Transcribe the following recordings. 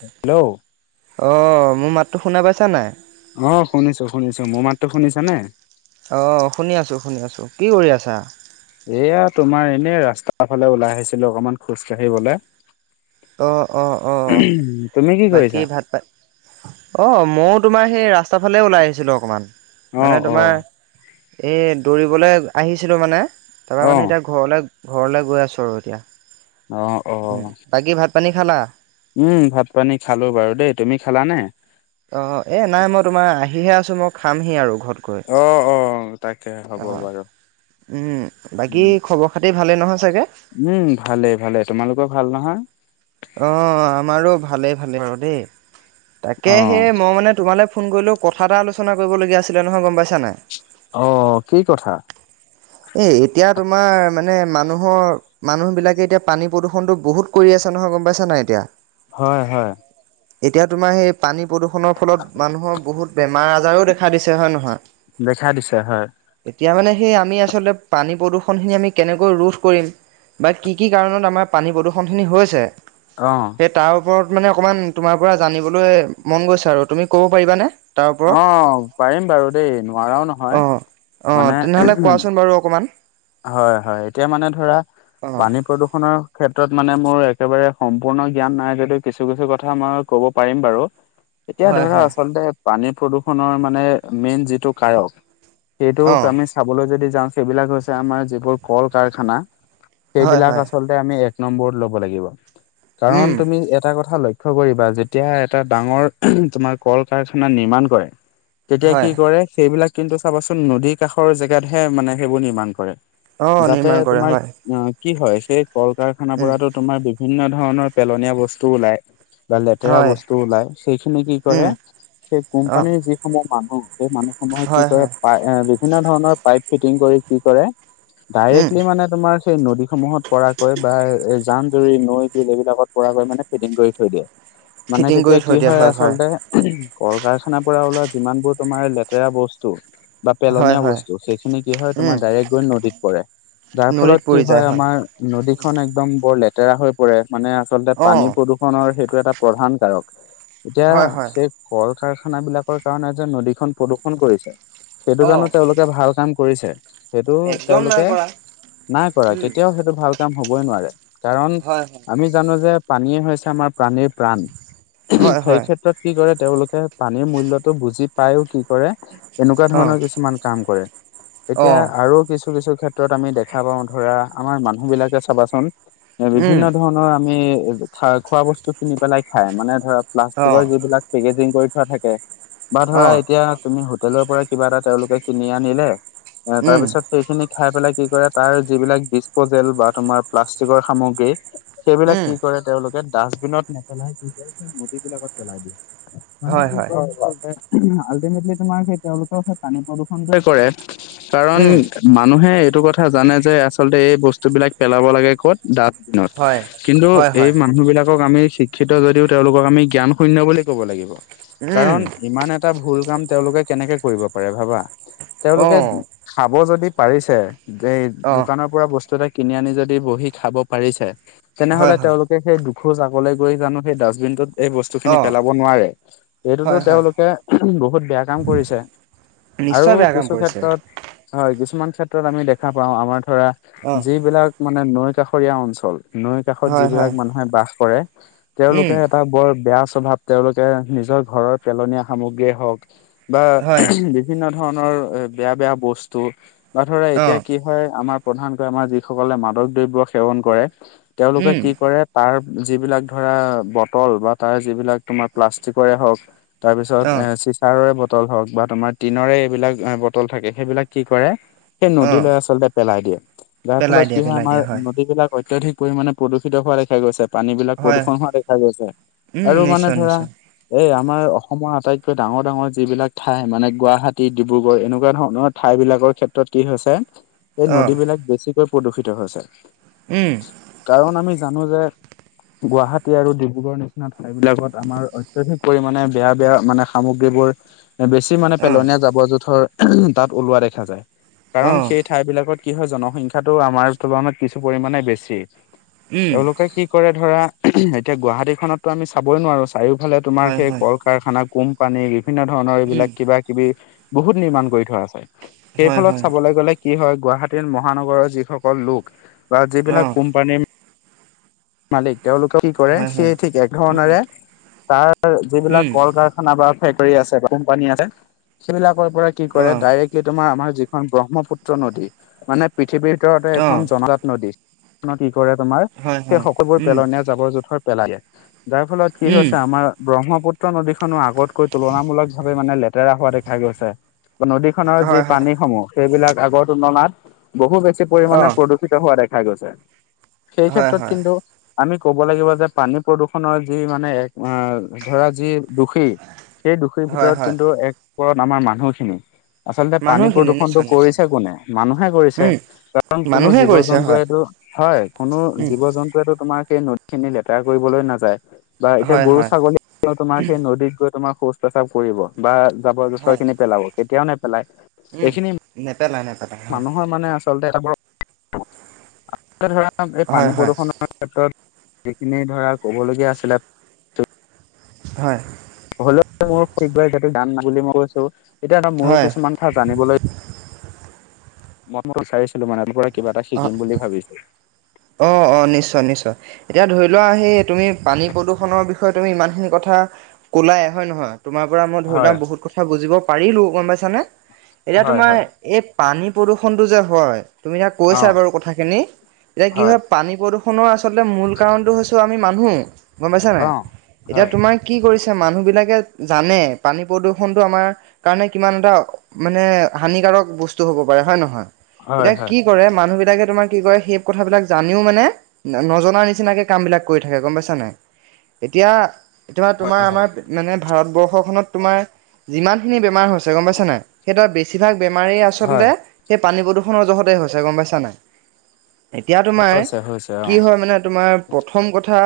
Hello! অ মোৰ মাতটো শুনা পাইছা নাই? অ শুনিছো শুনিছো। মোৰ মাতো শুনিছা নে? অঁ শুনি আছোঁ শুনি আছোঁ, কি কৰি আছা? এয়া তোমাৰ এনেই ৰাস্তাৰ ফালে ওলাই আহিছিলো অকনমান খোজ কাঢ়িবলৈ। অঁ অঁ অঁ তুমি কি বাকী কৰিছা? ভাত পা অ মইও তোমাৰ সেই ৰাস্তাৰ ফালে ওলাই আহিছিলো অকমান, অ মানে অ তোমাৰ এই দৌৰিবলৈ আহিছিলোঁ মানে তাৰপৰা অ মানে এতিয়া ঘৰলৈ ঘৰলৈ গৈ আছোঁ আৰু এতিয়া, অ অ বাকী ভাত পানী খালা? উম ভাত পানী খালো বাৰু দেই, তুমি খালানে? অহ, এ নাই মই তোমাৰ আহিহে আছো মই খামহি আৰু ঘৰত গৈ। অ অ তাকে হ'ব অ বাৰু। বাকী খবৰ খাতিৰ ভালেই নহয় চাগে? উম ভালে ভালে। তোমালোকৰ ভাল নহয়? অ আমাৰো ভালেই ভালেই বাৰু দেই, অ তাকে সেই মই মানে তোমালৈ ফোন কৰিলোঁ কথা এটা আলোচনা কৰিবলগীয়া আছিলে নহয় গম পাইছা নাই? অ কি কথা? [unintelligible] এ এতিয়া তোমাৰ মানে মানুহৰ মানুহবিলাকে এতিয়া পানী প্ৰদূষণটো বহুত কৰি আছ চে নহয় গম পাইছ নাই এতিয়া? হয় হয়। এতিয়া তোমাৰ সেই পানী প্ৰদূষণৰ ফলত মানুহৰ বহুত বেমাৰ - আজাৰো দেখা দিছে হয় নহয়? দেখা দিছে হয়। এতিয়া মানে সেই আমি আচলতে পানী প্ৰদূষণখিনি আমি কেনেকৈ ৰোধ কৰিম? বা কি কি কাৰণত আমাৰ পানী প্ৰদূষণখিনি হৈছে? অ। সেই তাৰ ওপৰত মানে অকমান তোমাৰ পৰা জানিবলৈ মন গৈছে আৰু তুমি ক'ব পাৰিবানে? তাৰ ওপৰত? অ পাৰিম বাৰু দেই নোৱাৰাও নহয়। অ মানে তেনেহলে কোৱাচোন বাৰু অকমান? হয় হয় এতিয়া মানে ধৰা অঁ পানী প্ৰদূষণৰ ক্ষেত্ৰত মানে মোৰ একেবাৰে সম্পূৰ্ণ জ্ঞান নাই যদিও কিছু কিছু কথা মই ক'ব পাৰিম বাৰু। অ। [inaudible] এতিয়া ধৰা আচলতে পানী প্ৰদূষনৰ মানে মেইন যিটো কাৰক সেইটোক অঁ আমি চাবলৈ যদি যাওঁ সেইবিলাক হৈছে আমাৰ যিবোৰ কল - কাৰখানা হয় সেইবিলাক হয় আচলতে আমি এক নম্বৰত লব লাগিব কাৰণ উম তুমি এটা কথা লই ক্ষ্য কৰিবা যেতিয়া এটা ডাঙৰ উহুম তোমাৰ কল - কাৰখানা নিৰ্মাণ কৰে তেতিয়া কি হয় কৰে সেইবিলাক কিন্তু চাবাচোন নদীৰ কাষৰ জেগাতহে মানে সেইবোৰ নিৰ্মাণ কৰে। অঁ যাতে নিৰ্মাণ কৰে তোমাৰ হয় আ কি হয়, সেই কল - কাৰখানাৰ উম পৰাতো তোমাৰ বিভিন্ন ধৰণৰ পেলনীয়া বস্তু ওলায়। বা লেতেৰা হয় বস্তু ওলাই, সেইখিনি কি কৰে উম সেই অঁ কোম্পানীৰ যিসমূহ মানুহ সেই মানুহ সময় কি হয় কৰে হয় পাই এ বিভিন্ন ধৰণৰ পাইপ ফিটিং কৰি কি কৰে উম ডাইৰেক্টলি মানে তোমাৰ সেই নদীসমূহত পৰাকৈ বা এই জান- জুৰি, নৈ, বিল এইবিলাকত পৰাকৈ মানে ফিডিং কৰি থৈ দিয়ে। হয় [inaudible] মানে কৰি তেতিয়া কি থৈ দিয়া হয় আচলতে উহু কল - কাৰখানাৰ পৰা ওলোৱা যিমানবোৰ তোমাৰ লেতেৰা বস্তু বা হয় পেলনীয়া হয় বস্তু সেইখিনি কি হয় তোমাৰ উম ডাইৰেক্ট গৈ নদীত পৰে যাৰ নদীত ফলত কি পৰি যায় হয় আমা মাৰ নদীখন একদম বৰ লেতেৰা হৈ পৰে মানে আচলতে পানী অঁ প্ৰদূষ ষনৰ সেইটো এটা প্ৰধান কাৰক এতিয়া হয় হয় সেই কল - কাৰখানাবিলাকৰ কাৰণে যে নদীখন প্ৰদূষন কৰিছে সেইটো জানো অঁ তেওঁলো ভাল কাম কৰিছে সেইটো একদম নাই তেওঁলোকে কৰা নাই কৰা উম কেতিয়াও সেই টো ভাল কাম হবই নোৱাৰে কাৰণ হয় হয় আমি জানো যে পানীয়ে হৈছে আমাৰ প্ৰাণীৰ প্ৰাণ। উহুম হয় সেই হয় ক্ষেত্ৰত কি কৰে তেওঁলোকে পানীৰ মূল্যটো বুজি পাইও কি কৰে এনেকুৱা অঁ ধৰণৰ কিছুমান কাম কৰে এতিয়া অঁ আৰু কিছু কিছু ক্ষেত্ৰত আমি দেখা পাওঁ ধৰা আমাৰ মানুহ বিলাকে চাবাচোন উম বিভিন্ন ধৰণৰ আমি খাই খোৱা বস্তু কিনি পেলাই খাই মানে ধৰা অঁ প্লাষ্টিকৰ যিবিলাক ঠিকে দিন কৈথা থাকে বা ধৰা অঁ এতিয়া তুমি হোটেলৰ পৰা কিবা এটা তেওঁলোকে কিনি আনিলে উম তাৰপিছত সেইখিনি খাই পেলাই কি কৰে তাৰ যিবিলাক ডিচপজেল বা তোমাৰ প্লাষ্টিকৰ সামগ্ৰী সেইবিলাক উম কি কৰে তেওঁলোকে ডাষ্টবিনত নেপেলাই কি কৰে নদীবিলাকত পেলাই দিয়ে। মানে হয় কি হয় কৰে আল্টিমেটলি তোমাৰ সেই তেওঁলোকৰ সেই পানী প্ৰদূষণটোৱে কৰে। কাৰণ উম মানুহে এইটো কথা জানে যে আচলতে এই বস্তুবিলাক পেলাব লাগে ক'ত ডাত দিনত হয় কিন্তু হয় এই হয় মানুহবিলাকক আমি শি ক্ষিত যদিও তেওঁলোকক আমি জ্ঞান শূন্য বুলি ক'ব লাগিব উম কাৰণ ইমান এ টা ভুল কাম তেওঁলোকে কেনেকে কৰিব পাৰে ভাবা? তেওঁলোকে অঁ খাব যদি পাৰিছে, এই অঁ দোকানৰ বস্তু এটা কিনি আনি যদি বহি খাব পাৰিছে হয় তেনেহলে হয় তেওঁলোক কে সেই দুখোজ আগকলে গৈ জানো সেই ডাষ্টবিনটোত এই অঁ বস্তুখিনি পেলাব নোৱাৰে হয় এইটোতো হয় তেওঁলোকে উহুম বহুত বেয়া কাম কৰিছে। আৰু নিশ্চয় বেয়া কাম কিছু কৰিছে। ক্ষেত্ৰত হয় কিছুমান ক্ষেত্ৰত আমি দেখা পাও, আমাৰ ধৰা অ', যিবিলাক মানে নৈ কাষৰীয়া অঞ্চল, নৈ কাষত হয়, হয়। যিবিলাক মানুহে বাস কৰে, তেওঁলোকে উম। এটা বৰ বেয়া স্বভাৱ তেওঁলোকে নিজৰ ঘৰৰ পেলনীয়া সামগ্ৰীয়ে হওক বা হয়, উহুম বি বিভিন্ন ধৰণৰ এ বেয়া বেয়া বস্তু বা ধৰা এতিয়া অ'। কি হয় আমাৰ প্ৰধানকৈ আমাৰ যিসকলে মাদক দ্ৰৱ্য সেৱন কৰে তেওঁলোকে উম। কি কৰে তাৰ যিবিলাক ধৰা বটল বা তাৰ যিবিলাক তোমাৰ প্লাষ্টিকৰে হওঁক তাৰ পিছত এ অ', চিচাৰৰে বটল হওক বা তোমাৰ টিনৰে এইবিলাক বটল থাকে সেইবিলাক কি কৰে সেই অ', নদীলৈ আচলতে পেলাই দিয়ে যাৰ পেলাই ফলত দিয়া, কি হয় পেলাই আমাৰ দিয়া নদীবলাক অত্যাধিক পৰিমাণে প্ৰদূষিত হোৱা দেখা গৈছে, পানীবিলাক হয়, প্ৰদূষণ হোৱা দেখা গৈছে উম, আৰু মানে নিশ্চয়, ধৰা নিশ্চয়। এই আমাৰ অসমৰ আটাইতকৈ ডাঙৰ ডাঙৰ যিবিলাক ঠাই মানে গুৱাহাটী, ডিব্ৰুগড় এনেকুৱা ধৰণৰ ঠাই বিলাকৰ ক্ষেত্ৰত কি হৈছে, এই অ', নদীবিলাক বেছিকৈ প্ৰদূষিত হৈছে। উম কাৰণ আমি জানো যে গুৱাহাটী আৰু ডিব্ৰুগড়ৰ নিচিনা ঠাই বিলাকত আমাৰ অত্যাধিক পৰিমাণে বেয়া বেয়া মানে সামগ্ৰীবোৰ বেছি মানে অ', পেলনীয়া জাবৰ জোঁথৰ তাত ওলোৱা দেখা যায় কাৰণ অ', সে- ঠাই বিলাকত কি হয় জনসংখ্যাটো আমাৰ তুলনাত কিছু পৰিমানে বেছি, উম, তেওঁলোকে কি ধৰা এতিয়া গুৱাহাটীখনতো আমি চাবই নোৱাৰোঁ চাৰিওফালে তোমাৰ হয়, সেই হয়, কল- কাৰখানা, কোম্পানী বিভিন্ন ধৰণৰ উম, এইবিলাক কিবা কিবি বহুত নিৰ্মাণ কৰি থোৱা আছে। সেই হয়, ফলত হয়, চাবলৈ গলে কি হয় গুৱাহাটীৰ মহানগৰৰ যিসকল লোক। বা যিবিলাক অ', কোম্পানীৰ মালিক তেওঁলোকে কি কৰে হয়, সেই হয়। ঠিক এক উম, ধৰণেৰে তাৰ যিবিলাক উম, কল কাৰ- খানাপাৰাত ফেক্টৰী আছে বা কোম্পানী আছে সেইবিলাকৰ পৰা কি কৰে অ', ডাইৰেক্ট কি তোমাৰ আমাৰ যিখন ব্ৰহ্মপুত্ৰ নদী মানে পৃথিৱীৰ ভিতৰতে অ', এখন জনজাত নদী। কি কৰে তোমাৰ হয়, সেই হয়, সকলোবোৰ উম, পেলনীয়া জাবৰ জোথৰ পেলালে দিয়ে যাৰ ফলত কি উম, হৈছে আমাৰ ব্ৰহ্মপুত- ত নদীখনো আগতকৈ তুলনামূলক ভাৱে মানে লেতেৰা হোৱা দেখা গৈছে। নদী যি হয়, হয়, পানীসমূহ সেইবিলাক আগৰ তুলনাত বহু বেছি পৰিমাণে অ', প্ৰদূ- ষিত হোৱা দেখা গৈছে। সেই হয়, ক্ষেত্ৰত হয়, কিন্তু আমি ক'ব লাগিব যে পানী প্ৰদূৰষণৰ যি মানে এক ধৰা যি দোষী, সেই দোষীৰ হয়, ভিতৰত হয়, কিন্তু এক ওপৰত আমাৰ মানুহখিনি আচলতে পানী মানুহখিনি প্ৰদূষণতটো নিশ্চয়, নিশ্চয়, কৰিছে কোনে মানুহে কৰিছে। উম, কাৰণ কোনো মানুহে জীৱ কৰিছে হয়, জন্তুৱেটো হয় কোনো উম, জীৱ জন্তুৱে তোমাৰ সেই নদ- খিনি লেতেৰা কৰিবলৈ নাযায় বা এতিয়া হয়, গৰু হয়, ছাগলী তোমাৰ সেই নদীত গৈ তোমাৰ শৌচ প্ৰস্ৰাৱ কৰিব বা জাবৰ জোথৰ হয়। খিনি পেলাব কেতিয়াও নে- পেলাই উম এইখিনি নেপেলাই নেপেলাই হয় মানুহৰ মানে আছ- চলতে এটা বৰ [unintelligible] ধৰা এই হয় পানী হয় প্ৰদূষণ ক্ষেত্ৰত যিখিনি ধৰা ক'বলগীয়া আছিলে হয়। হলেও মোৰ হিদয়ে যাতে দান মান বুলি মই কৈছো, এতিয়া এটা মোৰো হয় কিছুমান থা জানিবলৈ, মই বিচাৰিছিলো মানে কিবা এটা অ শিকিম বুলি ভাবিছোঁ। অ অ নিশ্চয় নিশ্চয়। এতিয়া ধৰি লোৱা আহি তুমি পানী প্ৰদূষণৰ বিষয়ে তুমি ইমানখিনি কথা ক'লাই হয় নহয়? তোমাৰ পৰা মই ধৰি লোৱা হয় বহুত কথা বুজিব পাৰিলোঁ গম পাইছানে এতিয়া হয় তোমাৰ হয় এই পানী প্ৰদূষণটো যে হয় তুমি তাক অ কৈছা বাৰু কথাখিনি এতিয়া কি হয় পানী প্ৰদূষণৰ আচলতে মূল কাৰণটো হৈছো আমি মানুহ। গম পাইছা নাই অ এতিয়া হয় তোমাক কি কৰিছে মানুহ বিলাকে জানে পানী প্ৰদূষণটো আমাৰ কাৰণে কিমান এটা মানে হানিকাৰক বস্তু হব পাৰে হয় নহয়? হয় এতিয়া হয় কি কৰে মানুহ বিলাকে তোমাৰ কি কয় সেই কথাবিলাক জানিও মানে নজনা নিচিনাকে কাম বিলাক কৰি থাকে গম পাইছা নাই। এতিয়া এতিয়াবা তোমাৰ হয় হয় আমাৰ মানে ভাৰতবৰ্ষখনত তোমাৰ যিমানখিনি বেমাৰ হৈছে গম পাইছা নাই। সেইতৱা বেছিভাগ বেমাৰী হয় আচলতে সেই পানী প্ৰদূষণৰ জহতেই হৈছে গম পাইছা নাই। এতিয়া তোমাৰ হৈছে হৈছে অ কি হয় মানে তোমাৰ প্ৰথম কথা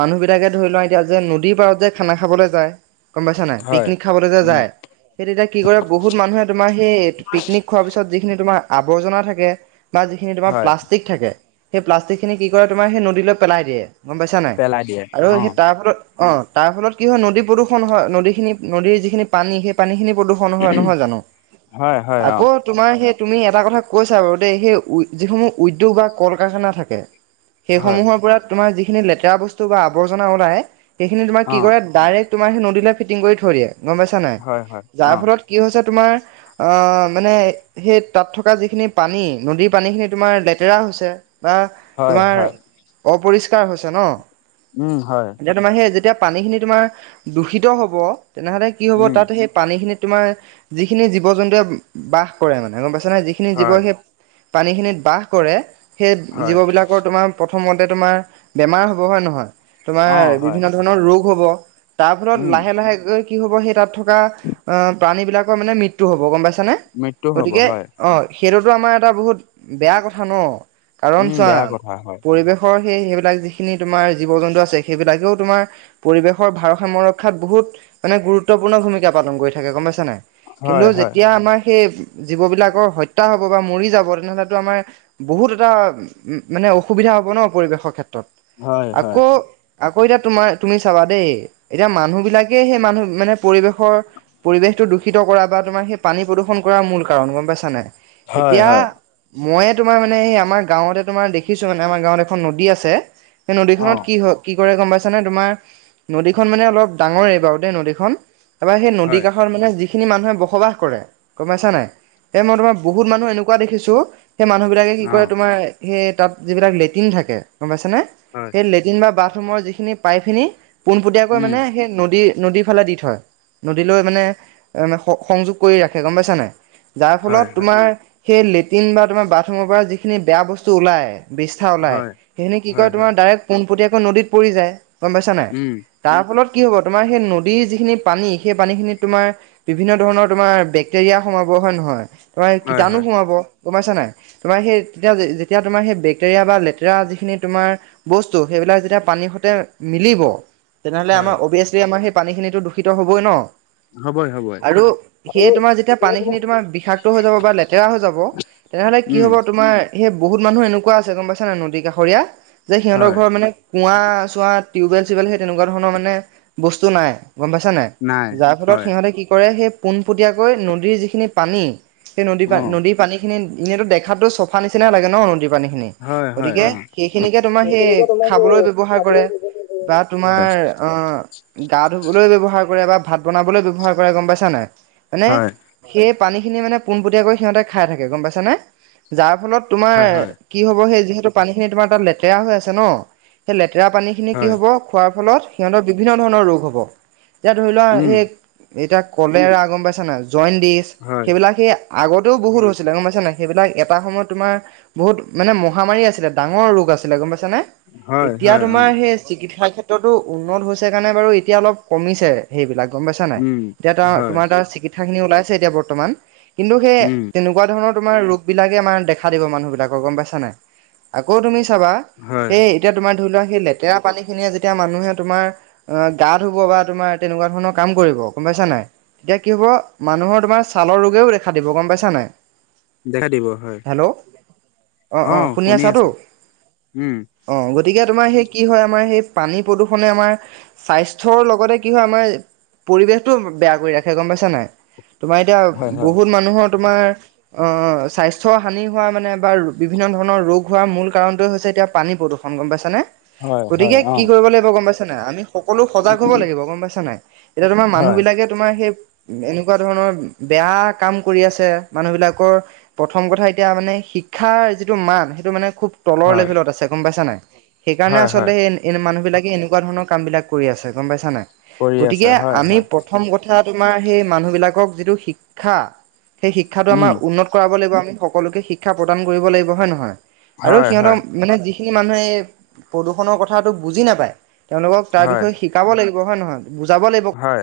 মানুহবিলাকে ধৰি লুৱা এতিয়া যে নদীৰ পাৰত যে খানা খাবলৈ যায় গম পাইছা নাই হয় পিকনিক খাবলৈ যে উম যায় সেই তেতিয়া কি কৰে বহুত মানুহে তোমাৰ সেই পিকনিক খোৱা পাছত যিখিনি আবৰ্জনা থাকে বা যিখিনি হয় প্লাষ্ট- ঠিক থাকে সেই প্লাষ্টিক খিনি কি কৰে তোমাৰ সেই নদীলৈ পেলাই দিয়ে। গম পাইছা নাই পেলাই দিয়ে আৰু অ সেই তাৰ ফলত অ' তাৰ ফলত কি হয় নদী প্ৰদূষণ হয় নদীখিনি নদীৰ যিখিনি পানী সেই পানীখিনি প্ৰদূষণ হয় নহয় জানো হয় হয় অ আকৌ তোমাৰ সেই তুমি এটা কথা কৈছা বাৰু দেই সেই উ যিসমূহ উদ্যোগ বা কল কাৰখানা থাকে হয় সেইসমূহৰ পৰা তোমাৰ যিখিনি লেতেৰা বস্তু বা আৱৰ্জনা ওলাই সেইখিনি তোমাৰ অ কি কৰে ডাইৰেক্ট তোমাৰ সেই নদীলে ফিটিং কৰি থৈ দিয়ে গম পাইছা নাই, হয় হয় যাৰ অ ফলত কি হৈছে তোমাৰ অ, মানে সেই তাত থকা যিখিনি পানী নদীৰ পানী খিনি তোমাৰ লেতেৰা হৈছে বা হয় তোমাৰ হয় অপৰিষ্কাৰ হৈছে ন উম, হয়। এতিয়া তোমাৰ সেই যেতিয়া পানীখিনি তোমাৰ দূষিত হ'ব তেনেহ'লে কি হ'ব উম তাত সেই পানী খিনিত তোমাৰ যিখিনি জীৱ জন্তুৱে বাস কৰে, মানে গম পাইছা নাই যিখিনি জীৱ হয় সেই পানীখিনিত বাস কৰে সেই হয় জীৱবিলাকৰ তোমাৰ প্ৰথমতে তোমাৰ বেমাৰ হব, হয় নহয় তোমাৰ অ হয় বিভিন্ন ধৰণৰ ৰোগ হব তাৰ ফলত উম লাহে লাহেকৈ কি হ'ব সেই তাত থকা অ, প্ৰাণীবিলাকৰ মানে মৃত্যু হ'ব গম পাইছানে। মৃত্যু হ'ব গতিকে হয় অ, সেইটোতো আমাৰ এটা বহুত বেয়া কথা ন কাৰণ উম চোৱা বেয়া কথা হয় পৰিৱেশ ৰ সেই সেইবিলাক যিখিনি তোমাৰ জীৱ জন্তু আছে সেইবিলাকেও তোমাৰ পৰিৱেশৰ ভাৰসাম ৰক্ষাত বহুত মানে গুৰুত্বপূৰ্ণ ভূমিকা পালন কৰি থাকে গম পাইছা নাই কিন্তু হয় হয় যেতিয়া আমাৰ সেই জীৱ বিলাকৰ হত্যা হব বা মৰি যাব তেনেহলেতো আমাৰ বহুত এটা মানে অসুবিধা হ'ব ন পৰিৱেশৰ ক্ষেত্ৰত হয় হয় আকৌ আকৌ এতিয়া তুমি চাবা দেই এতিয়া মানুহ বিলাকে সেই মানুহ মানে পৰিৱেশৰ পৰিৱেশটো দূষিত কৰা বা তোমাৰ সেই পানী প্ৰদূ্ষণ কৰা মূল কাৰণ গম পাইছা নায় হয় এতিয়া হয় ময়ে তোমাৰ মানে আমাৰ গাঁৱতে তোমাৰ দেখিছো মানে আমাৰ গাঁৱত এখন নদী আছে সেই অ নদীখনত কি হয় কি কৰে গম পাইছানে তোমাৰ নদীখন মানে অলপ ডাঙৰেই বাৰু দেই নদীখন। এবাৰ সেই নদী হয় কাষৰ মানে যি খিনি মানুহে বসবাস কৰে গম পাইছা নাই এই মই তোমাৰ বহুত মানুহ এনেকুৱা দেখিছো সেই মানুহ বিলাকে অ কি কৰে তোমাৰ সেই তাত যিবিলাক লেটিন থাকে গম পাইছে নে হয় সেই লেটিন বা বাট ৰুমৰ যিখিনি পাইপ খিনি পোনপটীয়াকৈ উম মানে সেই নদী নদীৰ ফালে দি থয় নদীলৈ মানে এ সংযোগ কৰি ৰাখে গম পাইছা নাই। যাৰ হয় ফলত হয় তোমাৰ সেই লেট্ৰিন বা তোমাৰ বাথৰুমৰ পৰা যিখিনি বেয়া বস্তু ওলাই বিষ্ঠা ওলাই হয় সেইখিনি কি হয় কয় হয় তোমাৰ ডাইৰেক্ট পোনপটীয়াকৈ নদীত পৰি যায় গম পাইছা নাই। উম তাৰ ফলত কি হ'ব তোমাৰ সেই নদীৰ যিখিনি পানী সেই পানীখিনিত তোমাৰ বিভিন্ন ধৰণৰ তোমাৰ বেক্টেৰিয়া সোমাব, হয় নহয় তোমাৰ হয় কীটানো হয় সোমাব গম পাইছা নাই। তোমাৰ সেই তেতিয়া যেতিয়া তোমাৰ সেই বেক্টেৰিয়া বা লেতেৰা যিখিনি তোমাৰ বস্তু সেইবিলাক যেতিয়া পানী সতে মিলিব তেনেহলে হয় আমাৰ অভিয়াচলি আমাৰ সেই পানীখিনিত দূষিত হ'বই ন। হবই-হবই। আৰু সেয়ে তোমাৰ যেতিয়া পানীখিনি তোমাৰ বিষাক্ত হৈ যাব বা লেতেৰা হৈ যাব তেনেহলে কি উম হব তোমাৰ সেই বহুত মানুহ এনেকুৱা আছে গম পাইছা নাই নদী কাষৰীয়া যে সিহঁতৰ হয় ঘৰ মানে কুঁৱা চোৱা টিউবৱেল চিউবেল সেই তেনেকুৱা ধৰণৰ মানে বস্তু নাই গম পাইছা নাই। যাৰ ফলত সিহঁতে কি কৰে সেই পোনপটীয়াকৈ নদীৰ যিখিনি পানী সেই নদী অ নদীৰ পানীখিনি এনেতো দেখাতো চফা নিচিনাই লাগে ন নদীৰ পানী খিনি হয় হয় গতিকে অ সেইখিনিকে তোমাৰ সেই সেইখিনিকে তোমাৰ সেই খাবলৈ ব্যৱহাৰ খাবলৈ কৰে। দিব লাগে বা তোমাৰ অ'! গা ধুবলৈ ব্যৱহাৰ কৰে বা ভাত বনাবলৈ ব্যৱহাৰ কৰে। গম পাইছা নাই? মানে, হয় সেই পানী খিনি মানে, পোনপটীয়াকৈ সিহঁতে খাই থাকে। গম পাইছ নে? যাৰ ফলত, তোমাৰ হয় হয় হয় কি হ'ব? সেই, যিহেতু পানী খিনি তোমাৰ তাত লেতেৰা হৈ আছে ন'! সেই লেতেৰা পানী খিনি কি হয় হ'ব? খোৱাৰ ফলত সিহঁতৰ বিভিন্ন ধৰণৰ ৰোগ হ'ব। যে ধৰি লোৱা উম সেই এতিয়া কলেৰা গম পাইছা না জইন দিচ হয় সেইবিলাক সেয়া আগতেও বহুত হৈছিলে গম পাইছা নাই সেইবিলাক এটা সময়ত তোমাৰ বহুত মানে, মহামাৰী আছিলে, ডাঙৰ ৰোগ আছিলে! গম পাইছা নে? হয় এতিয়া, হয় অ তোমাৰ সেই, চিকিৎসা ক্ষেত্ৰতো উন্নত হৈছে কাৰণে বাৰু, এতিয়া অলপ কমিছে। সেইবিলাক গম পাইছা নাই? উম এতিয়া তাৰ, হয় তোমাৰ তাৰ, চিকিৎসা খিনি ওলাইছে এতিয়া বৰ্তমান। কিন্তু, সেই উম তেনে তেনেকুৱা ধৰণৰ, তোমাৰ ৰোগ বিলাকে আমাৰ দেখা দিব। মানুহ বিলাকৰ গম পাইছা নাই? আকৌ, তুমি চাবা হয় এই, এতিয়া তোমাৰ ধৰি লোৱা, সেই, লেতেৰা পানী খিনিয়ে, যেতিয়া মানুহে তোমাৰ অ'! গা ধুব বা তোমাৰ, তেনেকুৱা ধৰণৰ কাম কৰিব, গম পাইছা নাই? এতিয়া, কি হ'ব? মানুহৰ তোমাৰ ছালৰ ৰোগেও দেখা দিব। গম পাইছা নাই? দেখা দিব, হয়। হেল্ল' অ'! শুনি আছোঁ। উম! অ'! গতিকে, তোমাৰ সেই কি হয় আমাৰ? সেই, পানী প্ৰদূষণে আমাৰ স্বাস্থ্যৰ লগতে, কি হয় আমাৰ? পৰিৱেশটো বেয়া কৰি ৰাখে! গম পাইছা নাই? তোমাৰ এতিয়া, হয় হয় বহুত মানুহৰ তোমাৰ অ'! স্বাস্থ্য হানি হোৱা মানে বা বিভিন্ন ধৰণৰ ৰোগ হোৱা মূল কাৰণটোৱে হৈছে, এতিয়া পানী প্ৰদূষণ। ষন গম পাইছ নে? হয় হয় গতিকে, অ কি কৰিব লাগিব গম পাইছ নাই? আমি সকলো সজাগ হ'ব লাগিব। গম পাইছা নাই? এতিয়া তোমাৰ মানুহ হয় বিলাকে তোমাৰ সেই, এনেকুৱা ধৰণৰ, বেয়া কাম কৰি আছে! মানুহ বিলাকৰ প্ৰথম কথা এতিয়া মানে, শিক্ষাৰ যিটো মান, সেইটো মানে, খুব তলৰ হয় লেভেলত আছে। গম পাইছা নাই? সেইকাৰণে, হয় হয় আচলতে এনে, মানুহ বিলাকে এনেকুৱা ধৰণৰ কাম বিলাক কৰি আছে গম পাইছা নাই? কৰি আছে গতিকে, হয় আমি হয় প্ৰ প্ৰথম কথা, তোমাৰ সেই মানুহবিলাকক যিটো শিক্ষা। সেই, শিক্ষাটো আমাৰ উম উন্নত কৰাব লাগিব আমি সকলোকে। শিক্ষা প্ৰদান কৰিব লাগিব, হয় নে নহয়? আৰু হয় সিহঁতৰ হয় মানে, যিখিনি মানুহে এ, প্ৰদূষণৰ কথাটো বুজি নাপায়! তেওঁলোকক, তাৰ হয় বিষয়ে শিকাব লাগিব হয় নে নহয়? বুজাব লা হয়!